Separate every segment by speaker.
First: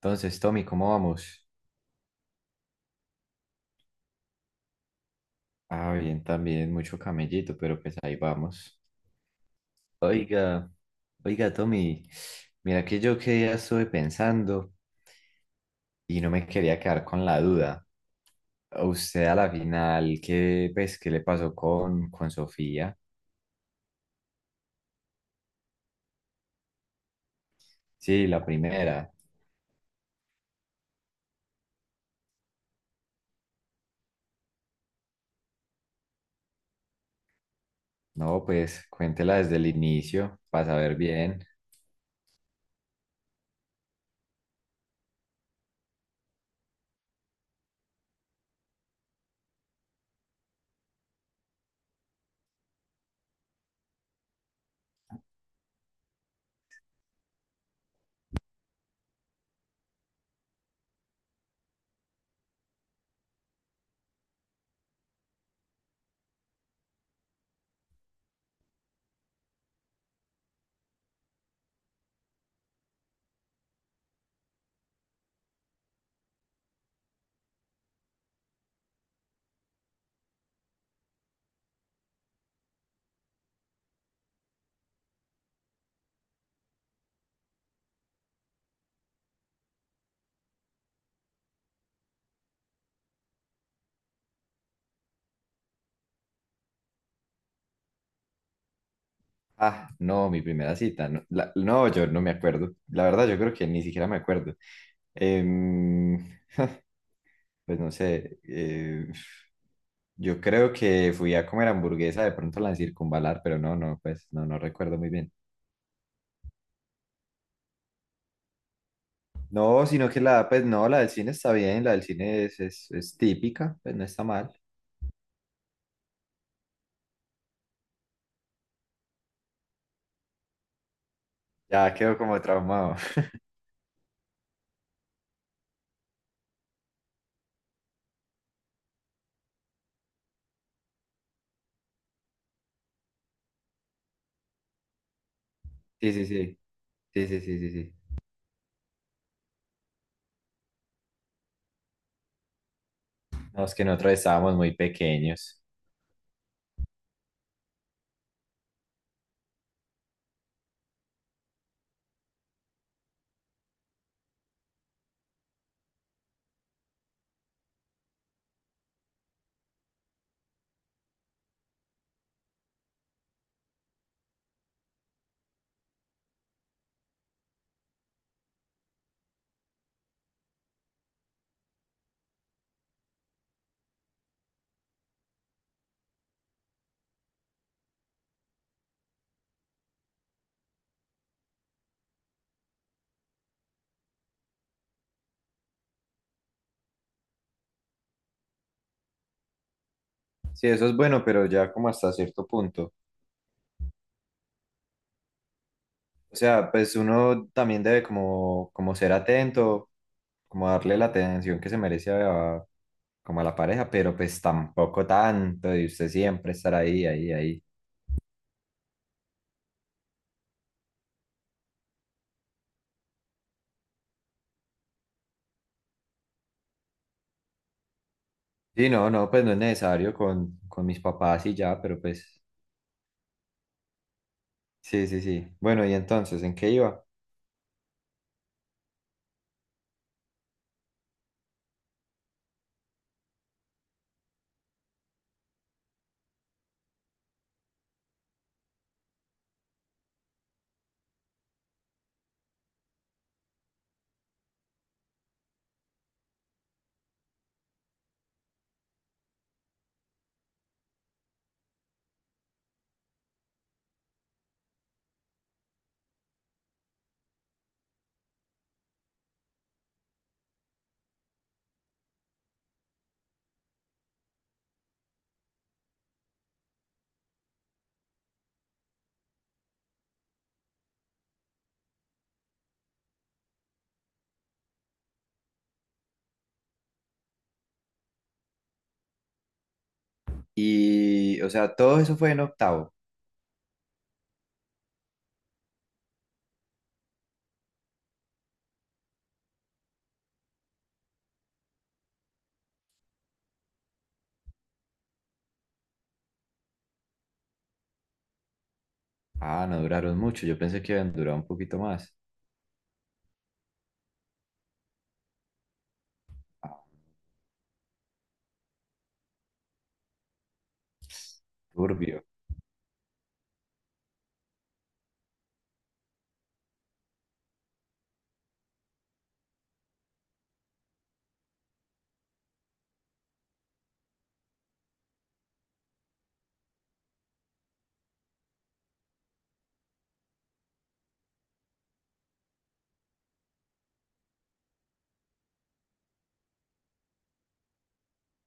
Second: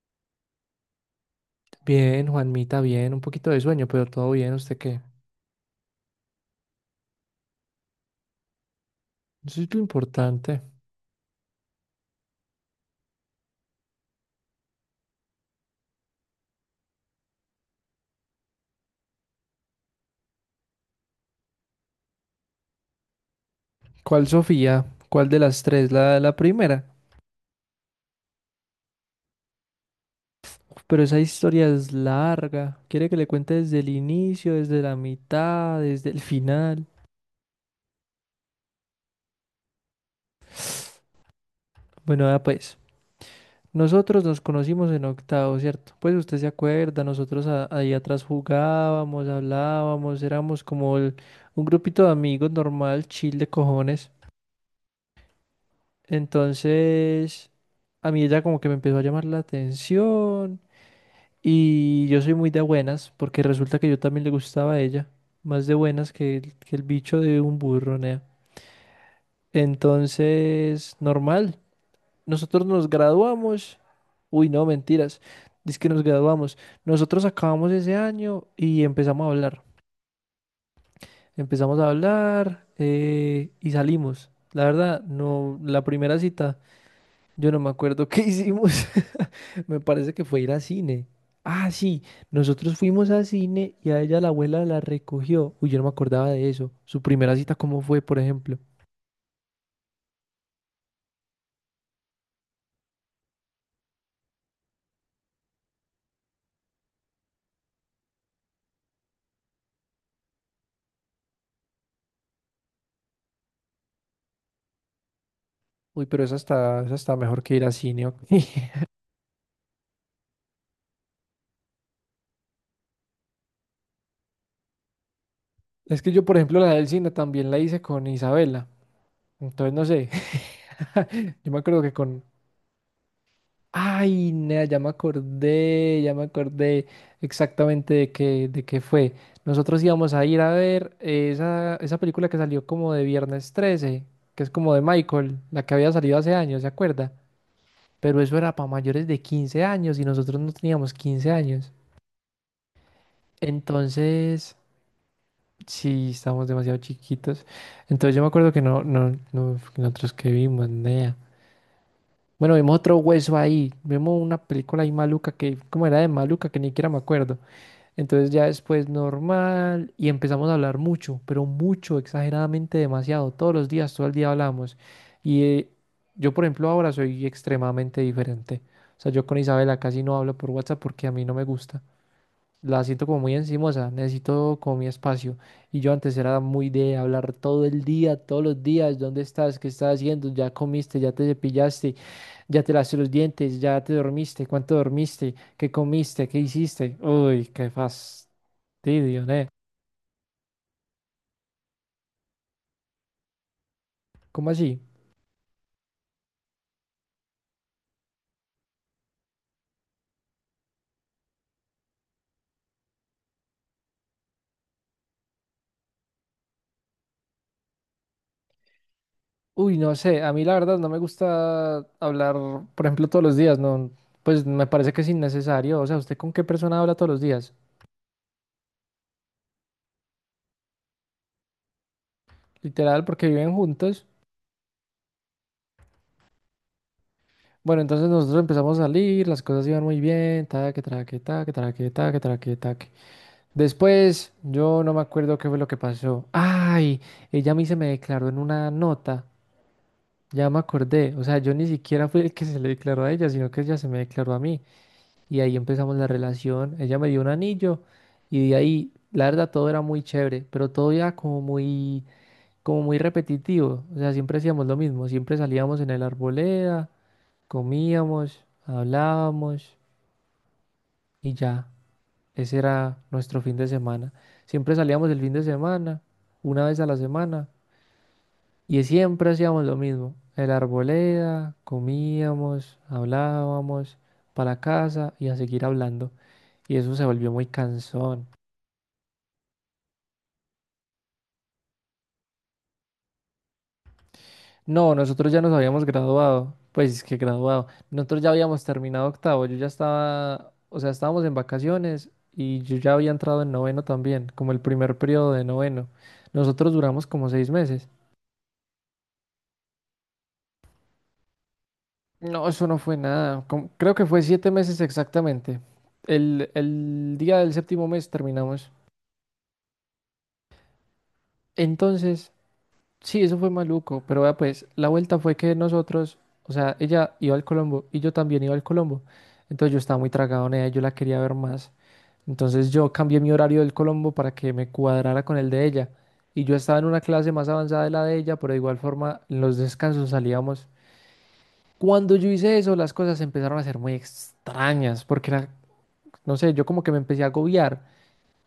Speaker 1: Entonces, Tommy, ¿cómo vamos?
Speaker 2: Bien, Juanmita, bien, un poquito de sueño, pero todo bien, ¿usted qué?
Speaker 1: Ah, bien, también, mucho camellito, pero pues ahí vamos.
Speaker 2: Eso es lo importante.
Speaker 1: Oiga, oiga, Tommy, mira que yo que ya estuve pensando y no me quería quedar con la duda. ¿A usted a la final, qué, pues, qué le pasó con Sofía?
Speaker 2: ¿Cuál Sofía? ¿Cuál de las tres? La primera.
Speaker 1: Sí, la primera.
Speaker 2: Uf, pero esa historia es larga. ¿Quiere que le cuente desde el inicio, desde la mitad, desde el final?
Speaker 1: No, pues cuéntela desde el inicio para saber bien.
Speaker 2: Bueno, vea pues, nosotros nos conocimos en octavo, ¿cierto? Pues usted se acuerda, nosotros ahí atrás jugábamos, hablábamos, éramos como un grupito de amigos normal, chill de cojones. Entonces, a mí ella como que me empezó a llamar la atención y yo soy muy de buenas porque resulta que yo también le gustaba a ella, más de buenas que el bicho de un burro, nea. Entonces, normal, nosotros nos graduamos, uy, no, mentiras, es que nos graduamos, nosotros acabamos ese año y empezamos a hablar y salimos. La verdad, no, la primera cita. Yo no me acuerdo qué hicimos. Me parece que fue ir a cine. Ah, sí, nosotros fuimos a cine y a ella la abuela la recogió. Uy, yo no me acordaba de eso. Su primera cita, ¿cómo fue, por ejemplo?
Speaker 1: Ah, no, mi primera cita. No, no, yo no me acuerdo. La verdad, yo creo que ni siquiera me acuerdo. Em, Pues no sé, yo creo que fui a comer hamburguesa de pronto la circunvalar, pero pues no recuerdo muy bien.
Speaker 2: Uy, pero esa está mejor que ir a cine. Ok.
Speaker 1: No, sino que la, pues no, la del cine está bien, la del cine es típica, pues no está mal.
Speaker 2: Es que yo, por ejemplo, la del cine también la hice con Isabela. Entonces, no sé. Yo me acuerdo
Speaker 1: Ya
Speaker 2: que
Speaker 1: quedó
Speaker 2: con...
Speaker 1: como traumado.
Speaker 2: Ay, nea, ya me acordé exactamente de qué fue. Nosotros íbamos a ir a ver esa, esa película que salió como de Viernes 13, que es como de Michael, la que había
Speaker 1: Sí,
Speaker 2: salido
Speaker 1: sí,
Speaker 2: hace
Speaker 1: sí,
Speaker 2: años, ¿se acuerda?
Speaker 1: sí, sí, sí, sí, sí.
Speaker 2: Pero eso era para mayores de 15 años y nosotros no teníamos 15 años.
Speaker 1: No, es que nosotros
Speaker 2: Entonces,
Speaker 1: estábamos muy pequeños.
Speaker 2: sí, estábamos demasiado chiquitos. Entonces yo me acuerdo que no, nosotros que vimos, nea. Bueno, vimos otro hueso ahí, vimos una película ahí maluca que, como era de maluca, que ni siquiera me acuerdo. Entonces ya después normal y empezamos a hablar mucho, pero mucho, exageradamente demasiado, todos los días, todo el día hablamos. Y yo, por ejemplo, ahora soy extremadamente diferente. O sea, yo con Isabela casi no hablo por WhatsApp porque a mí no me gusta. La siento como muy encimosa, necesito como mi espacio. Y yo antes era muy de hablar todo el día, todos los días, ¿dónde estás? ¿Qué estás haciendo? ¿Ya comiste? ¿Ya te cepillaste? Ya te lavaste los dientes, ya te dormiste, cuánto dormiste, qué comiste, qué hiciste. Uy, qué fastidio, ¿eh?
Speaker 1: Sí, eso es bueno, pero ya como hasta cierto punto.
Speaker 2: ¿Cómo así?
Speaker 1: O sea, pues uno también debe como ser atento, como darle la atención que se merece a, como a la pareja, pero pues tampoco tanto, y usted siempre estar ahí.
Speaker 2: Uy, no sé, a mí la verdad no me gusta hablar, por ejemplo, todos los días, no, pues me parece que es innecesario. O sea, ¿usted con qué persona habla todos los días?
Speaker 1: Sí, no, no, pues no es necesario con mis papás y ya, pero pues
Speaker 2: Literal, porque viven juntos.
Speaker 1: sí, sí, sí. Bueno, y entonces, ¿en qué iba?
Speaker 2: Bueno, entonces nosotros empezamos a salir, las cosas iban muy bien, taque, traque, taque, traque, taque, traque, taque. Después, yo no me acuerdo qué fue lo que pasó. Ay, ella a mí se me declaró en una nota. Ya me acordé, o sea, yo ni siquiera fui el que se le declaró a ella, sino que ella se me declaró a mí. Y ahí empezamos la relación, ella me dio un anillo y de ahí, la verdad, todo era muy chévere, pero todo era como muy repetitivo. O sea, siempre hacíamos lo mismo, siempre salíamos en el arboleda, comíamos, hablábamos y ya, ese era nuestro fin de semana. Siempre salíamos el fin de semana, una vez a la semana, y siempre hacíamos lo mismo. El arboleda, comíamos, hablábamos, para la casa y a seguir hablando. Y eso se volvió muy cansón.
Speaker 1: Y, o sea, todo eso fue en octavo.
Speaker 2: No, nosotros ya nos habíamos graduado. Pues es que graduado. Nosotros ya habíamos terminado octavo. Yo ya estaba, o sea, estábamos en vacaciones y yo ya había entrado en noveno también, como el primer periodo de noveno. Nosotros duramos como 6 meses.
Speaker 1: Ah, no duraron mucho, yo pensé que iban a durar un poquito más.
Speaker 2: No, eso no fue nada. Creo que fue 7 meses exactamente. El,
Speaker 1: Ah,
Speaker 2: el día del séptimo mes terminamos.
Speaker 1: turbio,
Speaker 2: Entonces, sí, eso fue maluco, pero vea pues, la vuelta fue que nosotros, o sea, ella iba al Colombo y yo también iba al Colombo. Entonces yo estaba muy tragado en ella, yo la quería ver más. Entonces yo cambié mi horario del Colombo para que me cuadrara con el de ella. Y yo estaba en una clase más avanzada de la de ella, pero de igual forma en los descansos salíamos. Cuando yo hice eso, las cosas empezaron a ser muy extrañas, porque era, no sé, yo como que me empecé a agobiar.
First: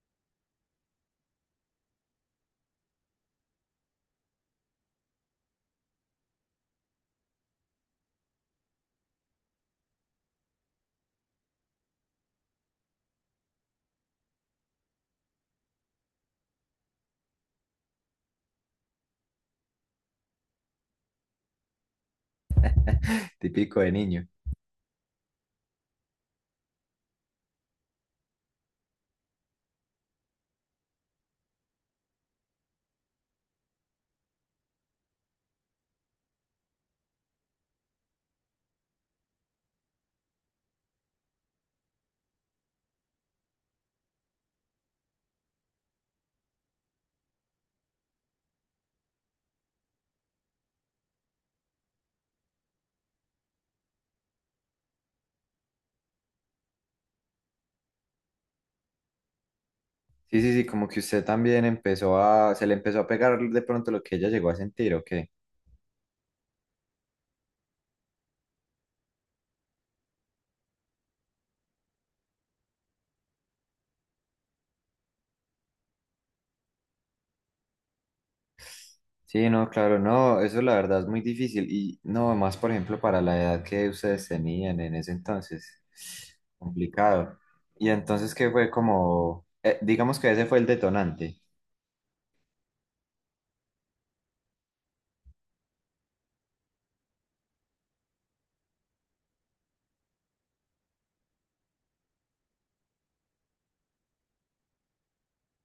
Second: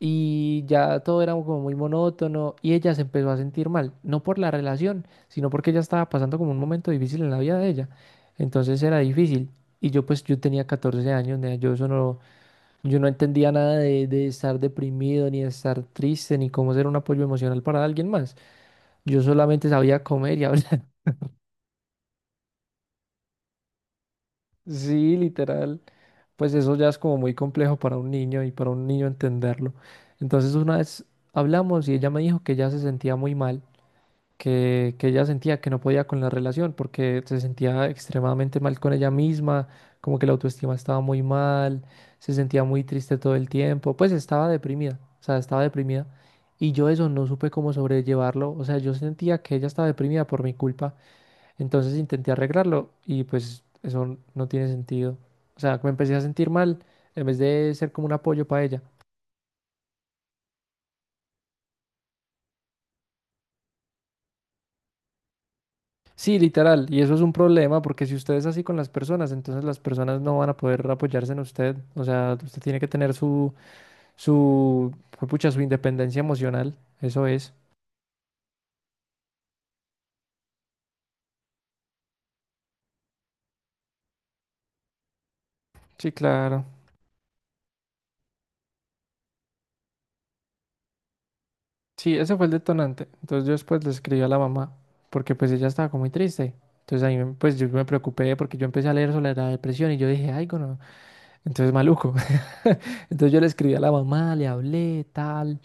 Speaker 2: Y ya todo era como muy monótono y ella se empezó a sentir mal, no por la relación, sino porque ella estaba pasando como un momento difícil en la vida de ella. Entonces era difícil. Y yo pues yo tenía 14 años, nea, yo eso no, yo no entendía nada de estar deprimido, ni de estar triste, ni cómo ser un apoyo emocional para alguien más. Yo solamente sabía comer y hablar.
Speaker 1: típico de niño.
Speaker 2: Sí, literal. Pues eso ya es como muy complejo para un niño y para un niño entenderlo. Entonces una vez hablamos y ella me dijo que ella se sentía muy mal que ella sentía que no podía con la relación porque se sentía extremadamente mal con ella misma, como que la autoestima estaba muy mal, se sentía muy triste todo el tiempo, pues estaba deprimida, o sea, estaba deprimida. Y yo eso no supe cómo sobrellevarlo, o sea, yo sentía que ella estaba deprimida por mi culpa, entonces intenté arreglarlo y pues eso no tiene sentido. O sea, me empecé a sentir mal en vez de ser como un apoyo para ella.
Speaker 1: Sí, sí, sí, como que usted también empezó a, se le empezó a pegar de pronto lo que ella llegó a sentir, ¿o qué?
Speaker 2: Sí, literal. Y eso es un problema porque si usted es así con las personas, entonces las personas no van a poder apoyarse en usted. O sea, usted tiene que tener su, su, pucha, su independencia emocional. Eso es.
Speaker 1: Sí, no, claro, no, eso la verdad es muy difícil y no, más por ejemplo para la edad que ustedes tenían en ese entonces,
Speaker 2: Sí, claro.
Speaker 1: complicado. Y entonces, ¿qué fue como, digamos que ese fue el detonante,
Speaker 2: Sí, ese fue el detonante. Entonces yo después le escribí a la mamá porque pues ella estaba como muy triste. Entonces pues yo me preocupé porque yo empecé a leer sobre la depresión y yo dije, ay, no. Entonces maluco. Entonces yo le escribí a la mamá, le hablé, tal.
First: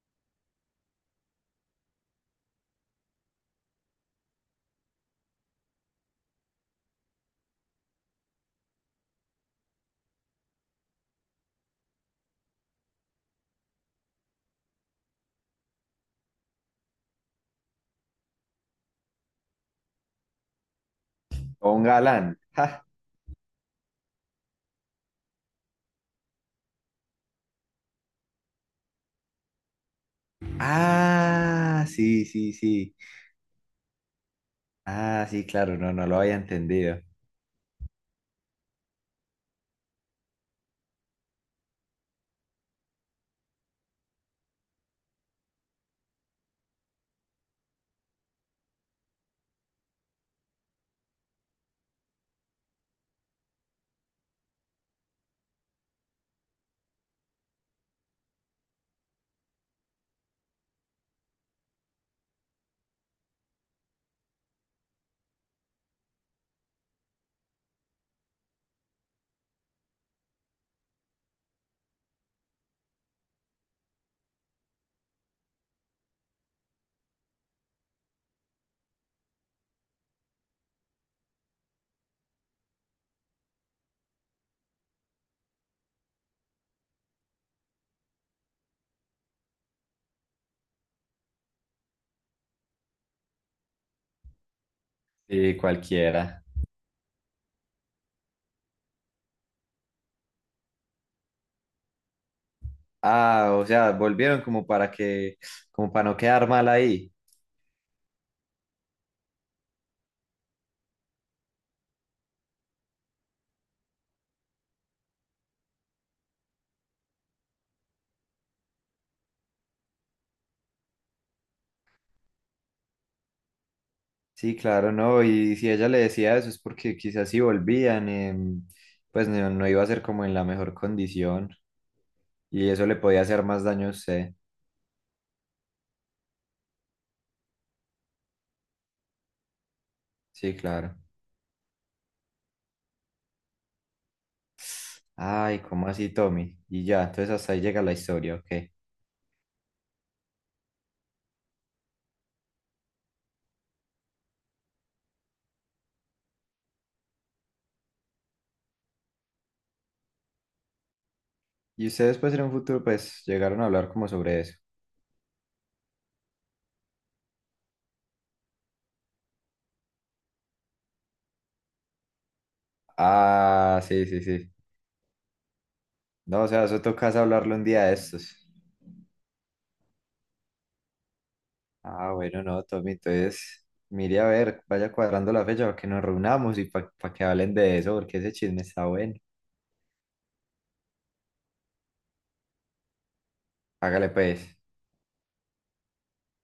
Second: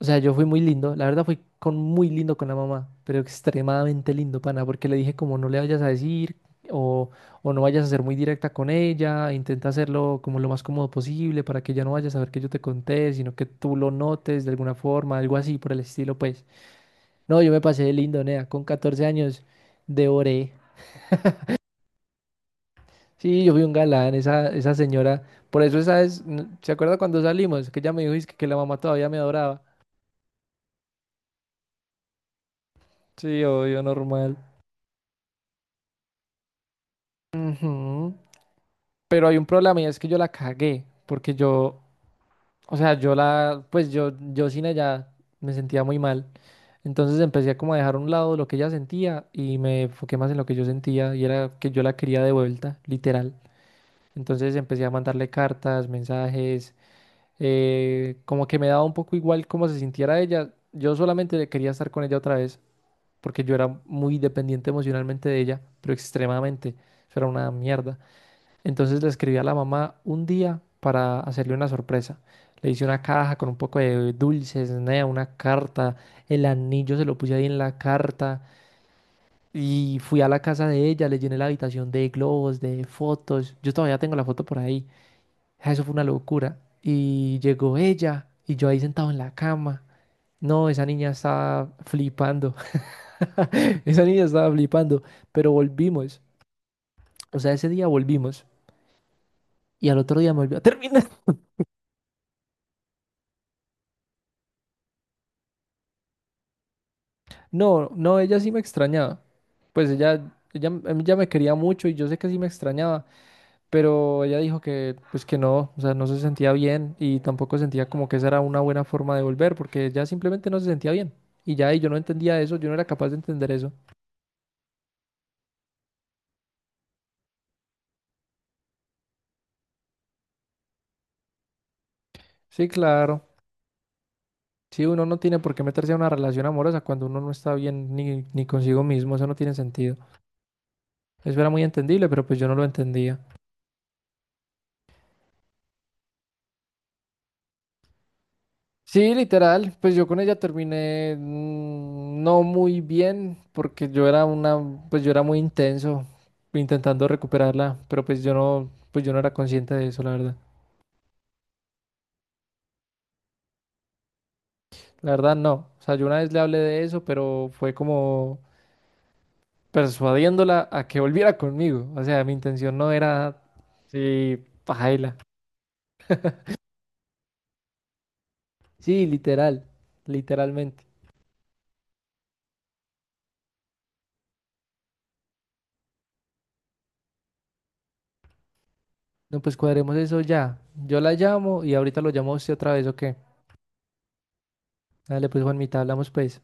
Speaker 2: O sea, yo fui muy lindo, la verdad fui con muy lindo con la mamá, pero extremadamente lindo, pana, porque le dije como no le vayas a decir o, o no vayas a ser muy directa con ella, intenta hacerlo como lo más cómodo posible para que ella no vaya a saber que yo te conté, sino que tú lo notes de alguna forma, algo así por el estilo, pues. No, yo me pasé de lindo, nea, con 14 años devoré.
Speaker 1: o un galán? ¡Ja!
Speaker 2: Sí, yo fui un galán, esa señora, por eso esa es, ¿se acuerda cuando salimos? Que ella me dijo "Es que la mamá todavía me adoraba".
Speaker 1: Ah, sí, sí, sí,
Speaker 2: Sí, obvio, normal.
Speaker 1: ah, sí, claro, no, no lo había entendido.
Speaker 2: Ujú. Pero hay un problema y es que yo la cagué, porque yo, o sea, yo la, pues yo sin ella me sentía muy mal. Entonces empecé como a dejar a un lado lo que ella sentía y me enfoqué más en lo que yo sentía y era que yo la quería de vuelta, literal. Entonces empecé a mandarle cartas, mensajes, como que me daba un poco igual cómo se sintiera ella. Yo solamente quería estar con ella otra vez, porque yo era muy dependiente emocionalmente de ella, pero extremadamente. Eso era una mierda. Entonces le escribí a la mamá un día para hacerle una sorpresa. Le hice una caja con un poco de dulces, nea, una carta, el anillo se lo puse ahí en la carta y fui a la casa de ella, le llené la habitación de globos, de fotos. Yo todavía tengo la foto por ahí. Ah, eso fue una locura. Y llegó ella y yo ahí sentado en la cama. No, esa niña estaba flipando. Esa niña estaba flipando, pero
Speaker 1: Sí,
Speaker 2: volvimos.
Speaker 1: cualquiera.
Speaker 2: O sea, ese día volvimos y al otro día me volvió a terminar.
Speaker 1: Ah, o sea, volvieron como para que, como para no quedar mal ahí.
Speaker 2: No, ella sí me extrañaba. Pues ella me quería mucho y yo sé que sí me extrañaba, pero ella dijo que, pues que no, o sea, no se sentía bien y tampoco sentía como que esa era una buena forma de volver, porque ella simplemente no se sentía bien. Y ya, y yo no entendía eso, yo no era capaz de entender eso.
Speaker 1: Sí, claro, no, y si ella le decía eso es porque quizás si volvían, em, pues no iba a ser como en la mejor condición
Speaker 2: Sí,
Speaker 1: y eso le podía
Speaker 2: claro.
Speaker 1: hacer más daño a usted.
Speaker 2: Sí, uno no tiene por qué meterse a una relación amorosa cuando uno no está bien ni consigo mismo, eso no tiene sentido.
Speaker 1: Sí, claro.
Speaker 2: Eso era muy entendible, pero pues yo no lo entendía.
Speaker 1: Ay, ¿cómo así, Tommy? Y ya, entonces hasta ahí llega la historia, ok.
Speaker 2: Sí, literal, pues yo con ella terminé no muy bien porque yo era una, pues yo era muy intenso intentando recuperarla, pero pues yo no era consciente de eso, la verdad.
Speaker 1: Y ustedes pues en un futuro pues llegaron a hablar como sobre eso.
Speaker 2: La verdad no, o sea, yo una vez le hablé de eso, pero fue como persuadiéndola a que volviera conmigo, o sea, mi intención no era,
Speaker 1: Ah, sí, sí,
Speaker 2: sí,
Speaker 1: sí.
Speaker 2: pajaila.
Speaker 1: No, o sea, eso tocas hablarlo un día de estos.
Speaker 2: Sí, literal, literalmente.
Speaker 1: Ah, bueno, no, Tommy, entonces mire a ver, vaya cuadrando la fecha para que nos reunamos y para que hablen de eso, porque ese chisme está bueno.
Speaker 2: No, pues cuadremos eso ya. Yo la llamo y ahorita lo llamo a usted otra vez, ¿o qué?
Speaker 1: Hágale pues,
Speaker 2: Dale, pues Juanmita, hablamos pues.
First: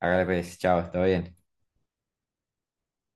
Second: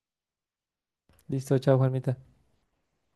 Speaker 1: hágale pues, chao, está bien.
Speaker 2: Listo, chao, Juanmita.